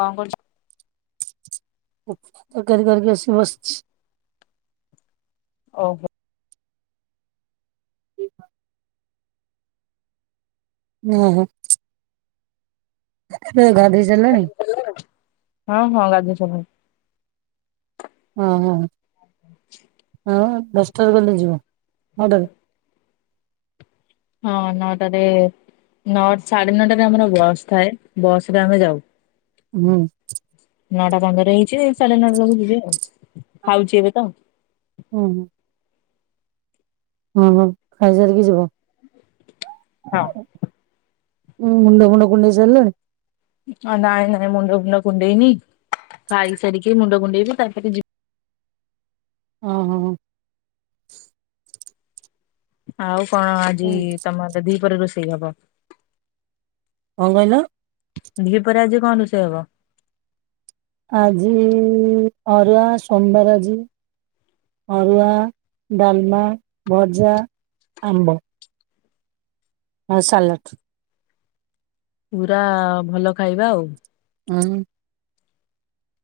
କଣ କରୁଚ? ତକାରି କରକି ଆସି ବସଚି। ଓହୋ। [inaudible] ଏ ହେ ହେ। [unintelligible] ଗାଧୋଇ ସାରଲଣି? ହଁ ହଁ ଗାଧେଇ ସାରଲି। ହଁ ହଁ ହ ଦଶଟାରେ ଗଲେ ଯିବ ର ହଁ ନଟା ରେ ନଅ ସାଢେ ନଅଟାରେ ଆମର ବସ୍ ଥାଏ ବସ ରେ ଆମେ ଯାଉ। ହୁଁ। ମ ନଅଟା ପନ୍ଦର ହେଇଚି ସାଢେ ନଅଟା ବେଳକୁ ଯିବେ ଆଉ ଖାଉଚି ଏବେ ତ। ହୁଁ ହୁଁ। ହଁ ହ ଖାଇ ସାରିକି ଯିବ। ହଁ। ଉମ୍ ମୁଣ୍ଡ ଫୁଣ୍ଡ କୁଣ୍ଡେଇ ସାରିଲଣି? ଅ ନାଇଁ ନାଇଁ ମୁଣ୍ଡ ଫୁଣ୍ଡ କୁଣ୍ଡେଇନି ଖାଇ ସାରିକି ମୁଣ୍ଡ କୁଣ୍ଡେଇବି ତାପରେ ଯିବି। ଓହୋ। ଆଉ କଣ ଆଜି ତମର ଦିପହରେ ରୋଷେଇ ହବ? କଣ କହିଲ? ଦିପହରେ ଆଜି କଣ ରୋଷେଇ ହବ? ଆଜି ଅରୁଆ ସୋମବାର ଆଜି। ଅରୁଆ, ଡାଲମା, ଭଜା, ଆମ୍ବ। ଆଉ ସାଲାଟ୍। ପୁରା ଭଲ ଖାଇବା ଆଉ। ହୁଁ।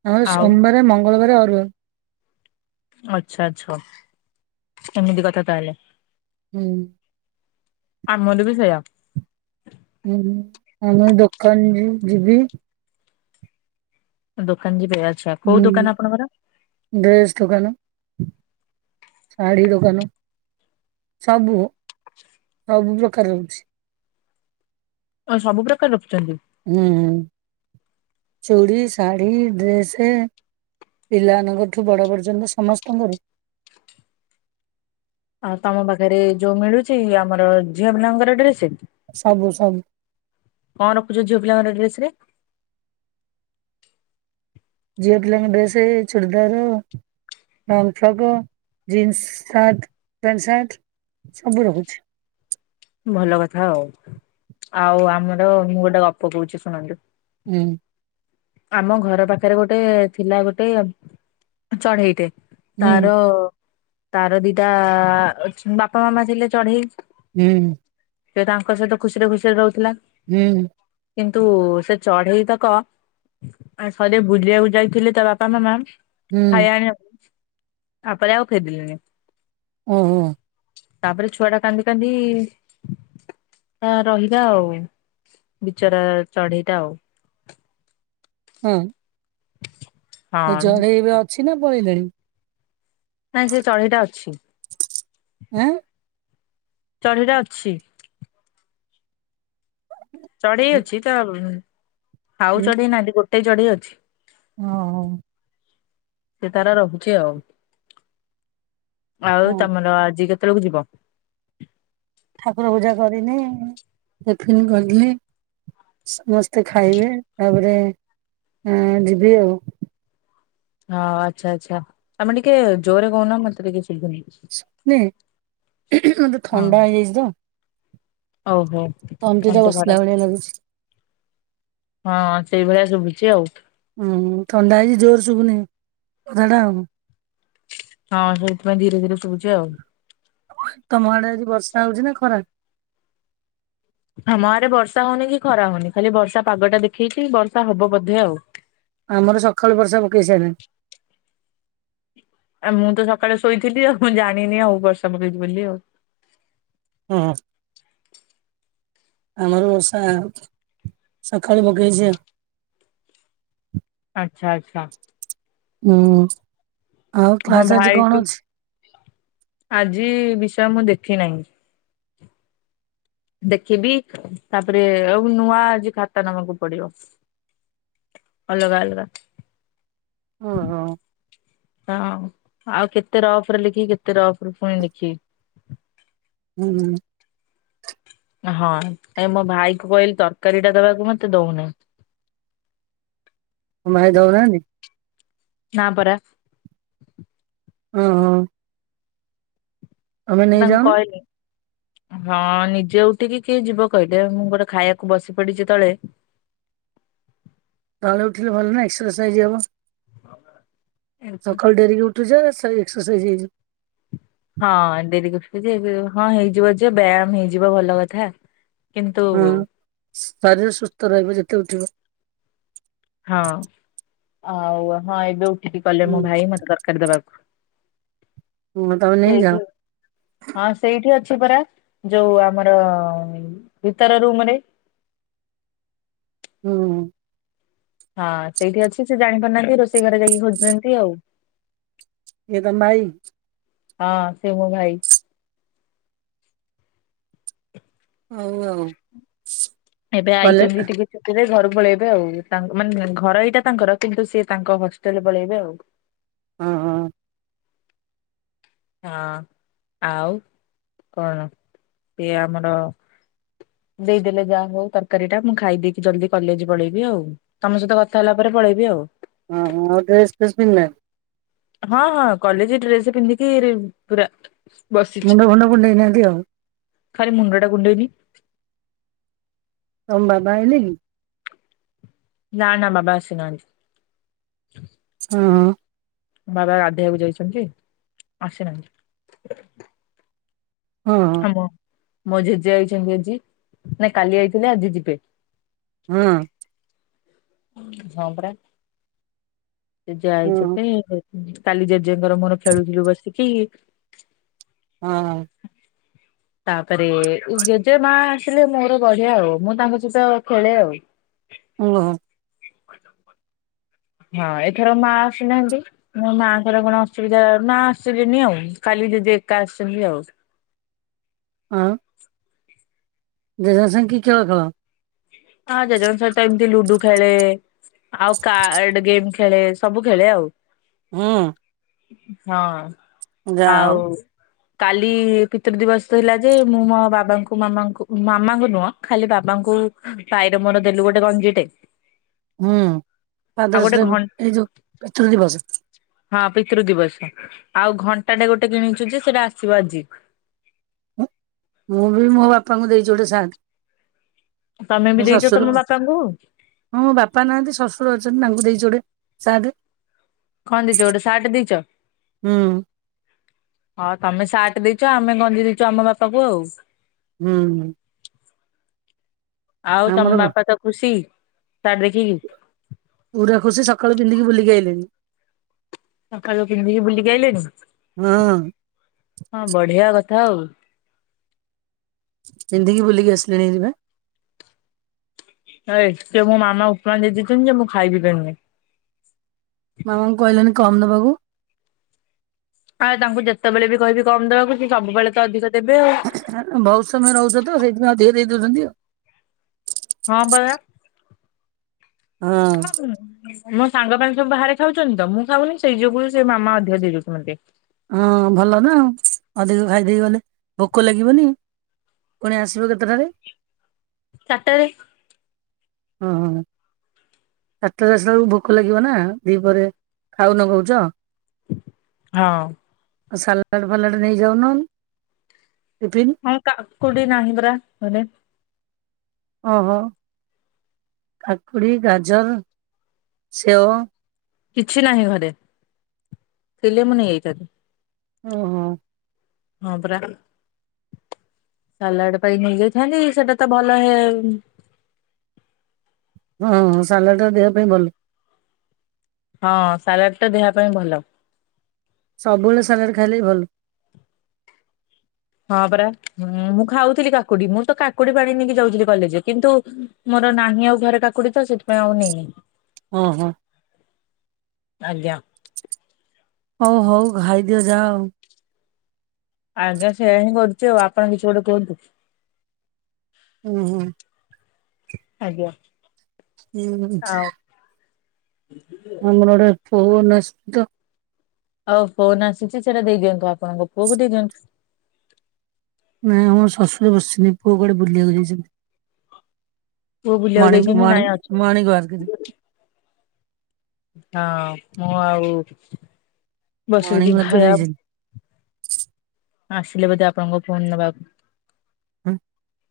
ହଁ ଆଉ ସୋମବାରେ, ମଙ୍ଗଳବାର ଅରୁଆ। ଆଛା ଆଛା ହଉ ଏମିତି କଥା ତାହାଲେ। ହୁଁ। ଆମର ବି ସେଇୟା। ହୁଁ ଆଉ ମୁ ଦୋକାନ ଯି ଯିବି ଦୋକାନ ଯିବେ ଆଚ୍ଛା କୋଉ ଦୋକାନ ଆପଣଙ୍କର? ଡ୍ରେସ୍ ଦୋକାନ। ଶାଢୀ ଦୋକାନ ସବୁ। ସବୁ ପ୍ରକାର ରହୁଛି ଅ ସବୁ ପ୍ରକାର ରଖୁଛନ୍ତି ହୁଁ ଚୁଡ଼ି, ସାଢି, ଡ୍ରେସେ ପିଲାମାନଙ୍କଠୁ ବଡ ପର୍ଯ୍ୟନ୍ତ ସମସ୍ତଙ୍କର ଆଉ ତମ ପାଖରେ ଯୋଉ ମିଳୁଛି ଆମର ଝିଅ ପିଲାଙ୍କର ଡ୍ରେସେ? ସବୁ ସବୁ। କଣ ରଖୁଛ ଝିଅ ପିଲାଙ୍କ ଡ୍ରେସ୍ ରେ? ଝିଅ ପିଲାଙ୍କ ଡ୍ରେସେ churidar. Long frock, jeans shirt, pant shirt ସବୁ ରହୁଛି। ଭଲ କଥା ଆଉ ଆଉ ଆମର ମୁଁ ଗୋଟେ ଗପ କହୁଛି ଶୁଣନ୍ତୁ। ହୁଁ। ଆମ ଘର ପାଖରେ ଗୋଟେ ଥିଲା ଗୋଟେ ଚଢେଇଟେ ହୁଁ ତାର ତାର ଦିଟା ଅ ବାପା ମାମା ଥିଲେ ଚଢେଇ ହୁଁ। ସେ ତାଙ୍କ ସହିତ ଖୁସିରେ ଖୁସିରେ ରହୁଥିଲା। ହୁଁ। କିନ୍ତୁ ସେ ଚଢେଇ ତକ ଆଉ ଥରେ ବୁଲିବାକୁ ଯାଇଥିଲେ ତା ବାପା ମାମା ହୁଁ ଖାଇବା ଆଣିବାକୁ ତାପରେ ଆଉ ଫେରିଲେନି ଓହୋ। ତାପରେ ଛୁଆ ଟା କାନ୍ଦି କାନ୍ଦି ରହିଲା ଆଉ ବିଚରା ଚଢେଇଟା ଆଉ ହୁଁ। ଏ ହଁ ଚଢେଇ ଏବେ ଅଛି ନା ପଳେଇଲାଣି? ନାଇଁ ସେ ଚଢ଼େଇଟା ଅଛି। ଆଁ ଚଢ଼େଇଟା ଅଛି। ଚଢେଇ ଅଛି ତ ଆଉ ଚଢେଇ ନାହାନ୍ତି ଗୋଟେ ଚଢେଇ ଅଛି। ଓହୋ। ସେ ତାର ରହୁଛି ଆଉ। ଆଉ ହଁ ତମର ଆଜି କେତେବେଳକୁ ଯିବ? ଠାକୁର ପୂଜା କରିନି। ଟିଫିନ୍ କରିନି। ସମସ୍ତେ ଖାଇବେ ତାପରେ ଆ ଯିବେ ଆଉ। ହଁ ଆଚ୍ଛା ଆଚ୍ଛା। ତମେ ଟିକେ ଜୋରେ କହୁନ। ମତେ ଟିକେ ଶୁଭୁନି। ଶୁଭୁନି? ମତେ ଥଣ୍ଡା ହେଇଯାଇଛି ତ। ହଉ ହଉ। ତଣ୍ଟିଟା ବସିଲା ଭଳିଆ ଲାଗୁଛି। ହଁ ସେଇଭଳିଆ ଶୁଭୁଛି ଆଉ। ହୁଁ ଥଣ୍ଡା ହେଇଛିି। ଜୋର ଶୁଭୁନି କଥାଟା ଆଉ। ହଁ ସେଇଥିପାଇଁ ଧିରେ ଧିରେ ଶୁଭୁଛି ଆଉ। ତମ ଆଡେ ଆଜି ବର୍ଷା ହଉଛି ନା ଖରା? ଆମ ଆଡେ ବର୍ଷା ହଉନି କି ଖରା ହଉନି। ଖାଲି ବର୍ଷା ପାଗଟା ଦେଖେଇଛି ବର୍ଷା ହବ ବୋଧେ ଆଉ। ଆମର ସକାଳୁ ବର୍ଷା ପକେଇ ସାଇଲାଣି। ଆ ମୁଁ ତ ସକାଳେ ଶୋଇଥିଲି ଆଉ। ମୁଁ ଜାଣିନି ଆଉ ବର୍ଷା ପକେଇଛି ବୋଲି ଆଉ। ହଁ। ଆମର ବର୍ଷା ସକାଳୁ ପକେଇଛି ଆଉ। ଆଚ୍ଛା ଆଚ୍ଛା। ହୁଁ। ଆଉ ମୋ କ୍ଲାସ ଆଜି କଣ ଭାଇକୁ ଅଛି? ଆଜି ବିଷା ମୁଁ ଦେଖି ନାହିଁ। ଦେଖିବି ତାପରେ ଆଉ ନୂଆ ଆଜି ଖାତା ନବାକୁ ପଡିବ। ଅଲଗା ଅଲଗା। ଓହୋ ହଁ ଆଉ କେତେ ରଫରେ ଲେଖିକି କେତେ ରଫରେ ପୁଣି ଲେଖିବି। ହୁଁ। ହଁ ଏ ମୋ ଭାଇ କୁ କହିଲି ତରକାରୀଟା ଦବାକୁ ମତେ ଦଉନି। ଭାଇ ଦଉ ନାହାନ୍ତି? ନାଁ ପରା। [inaudible] ତମେ ମୁଁ ତାଙ୍କୁ ନେଇଯାଉନ କହିଲି। ହଁ ନିଜେ ଉଠିକି କିଏ ଯିବ କହିଲେ। ମୁଁ ଗୋଟେ ଖାଇବାକୁ ବସି ପଡିଛି ତଳେ। ତଳେ ଉଠିଲେ ଭଲ ନା ଏକ୍ସରସାଇଜ୍ ହବ। ସକାଳୁ ଡେରିରେ ଉଠୁଚେ ସେଇ ଏକ୍ସରସାଇଜ୍ ହେ ହଁ ଡେରିରେ ଉଠୁଚେ। ହଁ ହେଇଯିବ ଯେ ବ୍ୟାୟାମ ହେଇଯିବ ଭଲ କଥା। କିନ୍ତୁ ହୁଁ ହଁ ଶରୀର ସୁସ୍ଥ ରହିବ ଯେତେ ଉଠିବ। ହଁ ଆଉ ହଁ ଏବେ ଉଠିକି ଗ଼ଲେ ମୋ ଭାଇ ମତେ ତରକାରୀ ଦବାକୁ। ହୁଁ ତମେ ନେଇଯାଅ ସେଇଠୁ। ହଁ ସେଇଠି ଅଛି ପରା। ଯୋଉ ଆମର ଭିତର ରୁମରେ। ହୁଁ। ହଁ ସେଇଠି ଅଛି ସେ ଜାଣି ପାରୁନାହାନ୍ତି ରୋଷେଇ ଘରେ ଯାଇକି ଖୋଜୁଚନ୍ତି ଆଉ। କିଏ ତମ ଭାଇ। ହଁ ସେ ମୋ ଭାଇ। ହଉ ଆଉ। ଏବେ କଲେ ଆଇଚନ୍ତି [unintelligible] ଛୁଟିରେ ଘରକୁ ପଳେଇବେ ଆଉ। ତାଙ୍କ ମାନେ ଘର ଏଇଟା ତାଙ୍କର କିନ୍ତୁ ସିଏ ତାଙ୍କ ହଷ୍ଟେଲ ପଳେଇବେ ଆଉ। ହଁ ହଁ। ହଁ ଆଉ କଣ ଏ ଆମର ଦେଇଦେଲେ ଯାହା ହଉ ତରକାରୀ ଟା ମୁଁ ଖାଇ ଦେଇକି ଜଲଦି କଲେଜ ପଳେଇବି ଆଉ। ତମ ସହିତ କଥା ହେଲା ପରେ ପଳେଇବି ଆଉ। ହଁ ହଁ ଡ୍ରେସ୍ ଫେସ୍ ପିନ୍ଧଲେ? ହଁ ହଁ କଲେଜେ ଡ୍ରେସ ପିନ୍ଧିକିରି ପୁରା ବସିଛି। ମୁଣ୍ଡ ଫୁଣ୍ଡ କୁଣ୍ଡେଇ ନାହାନ୍ତି ଆଉ। ଖାଲି ମୁଣ୍ଡଟା କୁଣ୍ଡେଇନି। ତମ ବାବା ଆଇଲେ କି? ନା ନା ବାବା ଆସିନାହାନ୍ତି। ହଁ। ବାବା ଗାଧେଇବାକୁ ଯାଇଛନ୍ତି ଆସିନାହାନ୍ତି। ହଁ। ହଁ ମୋ ଜେଜେ ଆଇଛନ୍ତି ଆଜି ନା କାଲି ଆଇଥିଲେ ଆଜି ଯିବେ। ହଁ। ହଁ ପରା ଜେଜେ ହଁ ହଁ ହଁ। ଆଇଛନ୍ତି କାଲି ଜେଜେଙ୍କର ମୋର ଖେଳୁଥିଲୁ ବସିକି। ହଁ। ତାପରେ ଜେଜେମାଆ ଆସିଲେ ମୋର ବଢିଆ ଆଉ ମୁଁ ତାଙ୍କ ସହିତ ଖେଳେ ଆଉ। [unintelligible] [unintelligible] ହଁ ଏଥର ମା ଆସିନାହାନ୍ତି। ମୋ ମାଆଙ୍କର କଣ ଅସୁବିଧା ନା ଆସିଲେନି ଆଉ କାଲି ଜେଜେ ଏକା ଆସିଛନ୍ତି ଆଉ। ହଁ। ଜେଜଙ୍କ ସାଙ୍ଗେ କି ଖେଳ ଖେଳ? ହଁ ଜେଜେଙ୍କ ସହିତ ଏମତି ଲୁଡୁ ଖେଳେ ଆଉ କାର୍ଡ ଗେମ୍ ଖେଳେ। ସବୁ ଖେଳେ ଆଉ। ହୁଁ। ହଁ ଯାହା ହଉ। ଆଉ କାଲି ପିତୃ ଦିବସ ଥିଲା ଯେ ମୁଁ ମୋ ବାବାଙ୍କୁ ମାମାଙ୍କୁ ମାମାଙ୍କୁ ନୁହଁ। ଖାଲି ବାବାଙ୍କୁ ଭାଇର ମୋର ଦେଲୁ ଗୋଟେ ଗଞ୍ଜିଟେ। ହୁଁ ଆଉ ଫାଦର୍ସ ଗୋଟେ ଡେ ଘ ଏଇ ଯୋଉ ପିତୃ ଦିବସ। ହଁ ପିତୃ ଦିବସ ଆଉ ଘଣ୍ଟାଟେ ଗୋଟେ କିଣିଛୁ ଯେ ସେଇଟା ଆସିବ ଆଜି। ମୁଁ ବି ମୋ ବାପାଙ୍କୁ ଦେଇଚି ଗୋଟେ ସାର୍ଟ। ତମେ ମୋ ବି ଦେଇଚ ଶ୍ୱଶୁର ତମ ବାପାଙ୍କୁ? ହଁ ବାପା ନାହାନ୍ତି ଶଶୁର ଅଛନ୍ତି ତାଙ୍କୁ ଦେଇଚି ଗୋଟେ ସାଟେ। କଣ୍ ଦେଇଚ ଗୋଟେ ସାର୍ଟ ଦେଇଚ? ହୁଁ ହଁ ତମେ ସାର୍ଟ ଦେଇଚ ଆମେ ଗଞ୍ଜି ଦେଇଚୁ ଆମ ବାପାକୁ ଆଉ। ହୁଁ। ଆଉ ତମ ଆମର ବାପା ତ ଖୁସି ସାର୍ଟ ଦେଖିକି? ପୁରା ଖୁସି ସକାଳୁ ପିନ୍ଧିକି ବୁଲିକି ଆଇଲେଣି। ସଖାଳୁ ପିନ୍ଧିକି ବୁଲିକି ଆଇଲେଣିି? ହଁ। ହଁ ବଢିଆ କଥା ଆଉ। ପିନ୍ଧିକି ବୁଲିକି ଆସ‌୍ଲେଣି ହେରି ବା। ଏ ମୋ ମାମା ଉପମା ଦେଇଛନ୍ତି ଯେ ମୁଁ ଖାଇବି ପାରୁନି। ମାମାଙ୍କୁ କହିଲନି କମ ଦବାକୁ ଆଉ ତାଙ୍କୁ ଯେତେବେଳେ ବି କହିବି କମ ଦେବାକୁ ସେ ସବୁବେଳେ ତ ଅଧିକ ଦେବେ ଆଉ। ବହୁତ ସମୟ ରହୁଛ ତ ସେଇଥିପାଇଁ ଅଧିକ ଦେଇ ଦଉଛନ୍ତି ଆଉ। ହଁ ପରା ମୋ ସାଙ୍ଗମାନେ ସବୁ ବାହାରେ ଖାଉଛନ୍ତି ତ ମୁଁ ଖାଉନି ସେଇ ଯୋଗୁ ସେ ମାମା ଅଧିକ ଦେଇ ଯଉଛନ୍ତି। ହଁ ଭଲ ନା ଅଧିକ ଖାଇଦେଇ ଗଲେ ଭୋକ ଲାଗିବନି। ପୁଣି ଆସିବ କେତେଟାରେ? ଚାରିଟାରେ। ହଁ, ହଁ। ଚାରିଟାରେ ଆସିଲା ବେଳକୁ ଭୋକ ଲାଗିବ ନା ଦିପହରେ ଖାଉନ କହୁଛ। ହଁ। ଆଉ ସାଲାଡ଼ ଫାଲାଡ଼ ନେଇଯାଉନ ଟିଫିନ୍। ହଁ କାକୁଡି ନାହିଁ ପରା ଘରେ। ଓହୋ, କାକୁଡ଼ି, ଗାଜର, ସେଓ। କିଛି ନାହିଁ ଘରେ, ଥିଲେ ମୁଁ ନେଇ ଆଇଥାନ୍ତି। ଓହୋ! ହଁ ପରା। ସାଲାଡ ପାଇଁ ନେଇଯାଇଥାନ୍ତି ସେଟା ତ ଭଲ ହେ। ହଁ ହଁ ସାଲାଡ଼ଟା ଦେହ ପାଇଁ ଭଲ। ହଁ ସାଲାଡ଼ ଟା ଦେହ ପାଇଁ ଭଲ। ସବୁବେଳେ ସାଲାଡ଼ ଖାଇଲେ ବି ଭଲ। ହଁ ପରା ମୁଁ ଖାଉଥିଲି କାକୁଡି। ମୁଁ ତ କାକୁଡି ପାଣି ନେଇକି ଯାଉଥିଲି କଲେଜ କିନ୍ତୁ, ମୋର ନାହିଁ ଆଉ ଘରେ କାକୁଡ଼ି ତ ସେଥିପାଇଁ ଆଉ ନେଇନି। ହଁ ହଁ। ଆଜ୍ଞା। ହଉ ହଉ ଘାଇଦିଅ ଯା ଆଉ। ଆଜ୍ଞା ସେୟଆ ହିଁ କରୁଛି ଆଉ ଆପଣ କିଛି ଗୋଟେ କୁହନ୍ତୁ। ହୁଁ ହୁଁ। ଆଜ୍ଞା, ହୁଁ ଆଉ? ମୋର ଗୋଟେ ଫୋନ୍ ଆସି ତ? ହଉ ଫୋନ୍ ଆସିଛି, ସେଟା ଦେଇଦିଅନ୍ତୁ ଆପଣଙ୍କ ପୁଅକୁ ଦେଇଦିଅନ୍ତୁ। ନାଇଁ ଆମ ଶ୍ୱଶୁରରେ ବସିନି, ପୁଅ କୁଆଡେ ବୁଲିବାକୁ ଯାଇଛନ୍ତି। ପୁଅ ବୁଲିବାକୁ ମର୍ଣ୍ଣିଙ୍ଗ୍, ଯାଇଛନ୍ତି ନାଇଁ ମର୍ଣ୍ଣିଙ୍ଗ୍, ଅଛନ୍ତି ମର୍ଣ୍ଣିଙ୍ଗ୍ ୱାର୍କ୍। ହଁ ମୁଁ ଆଉ ମର୍ଣ୍ଣିଂ ବସୁଚି ୱାର୍କରେ ଖାଇବାକୁ। ଯାଇଛନ୍ତି। ଆସିଲେ ବୋଧେ ଆପଣଙ୍କ ଫୋନ୍ ନବାକୁ। [inaudible]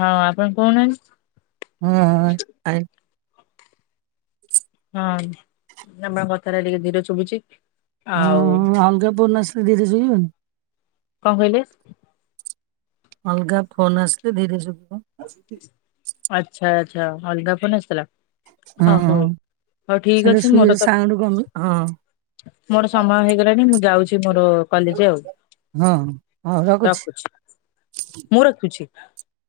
ହଁ ଆପଣ କଉ ନାହାନ୍ତି? ହଁ ଆ [inaudible] ହଁ ତମ କଥାଟା ଟିକେ ଧୀରେ ଶୁଭୁଚି। ହଁ ହଁ ଅଲଗା ଫୋନ୍ ଆସିଲେ ଦିଦି ଶୁଭିବନି? କଣ କହିଲେ? ଅଲଗା ଫୋନ୍ ଆସିଲେ ଧୀରେ ଶୁଭିବ। ଆଚ୍ଛା, ଆଛା, ଅଲଗା ଫୋନ୍ ଆସିଥିଲା? ହଁ ଓ ହଁ ହଉ, ହଉ ଠିକ ସେଇଟା ଅଛି ଶୁଏ ମୋର ତ। ସାଉଣ୍ଡ କମି ହଁ। ମୋର ସମୟ ହେଇଗଲାଣି, ମୁଁ ଯାଉଛି ମୋର କଲେଜେ ଆଉ। ହଁ ରଖୁଛି, ମୁଁ ରଖୁଛି।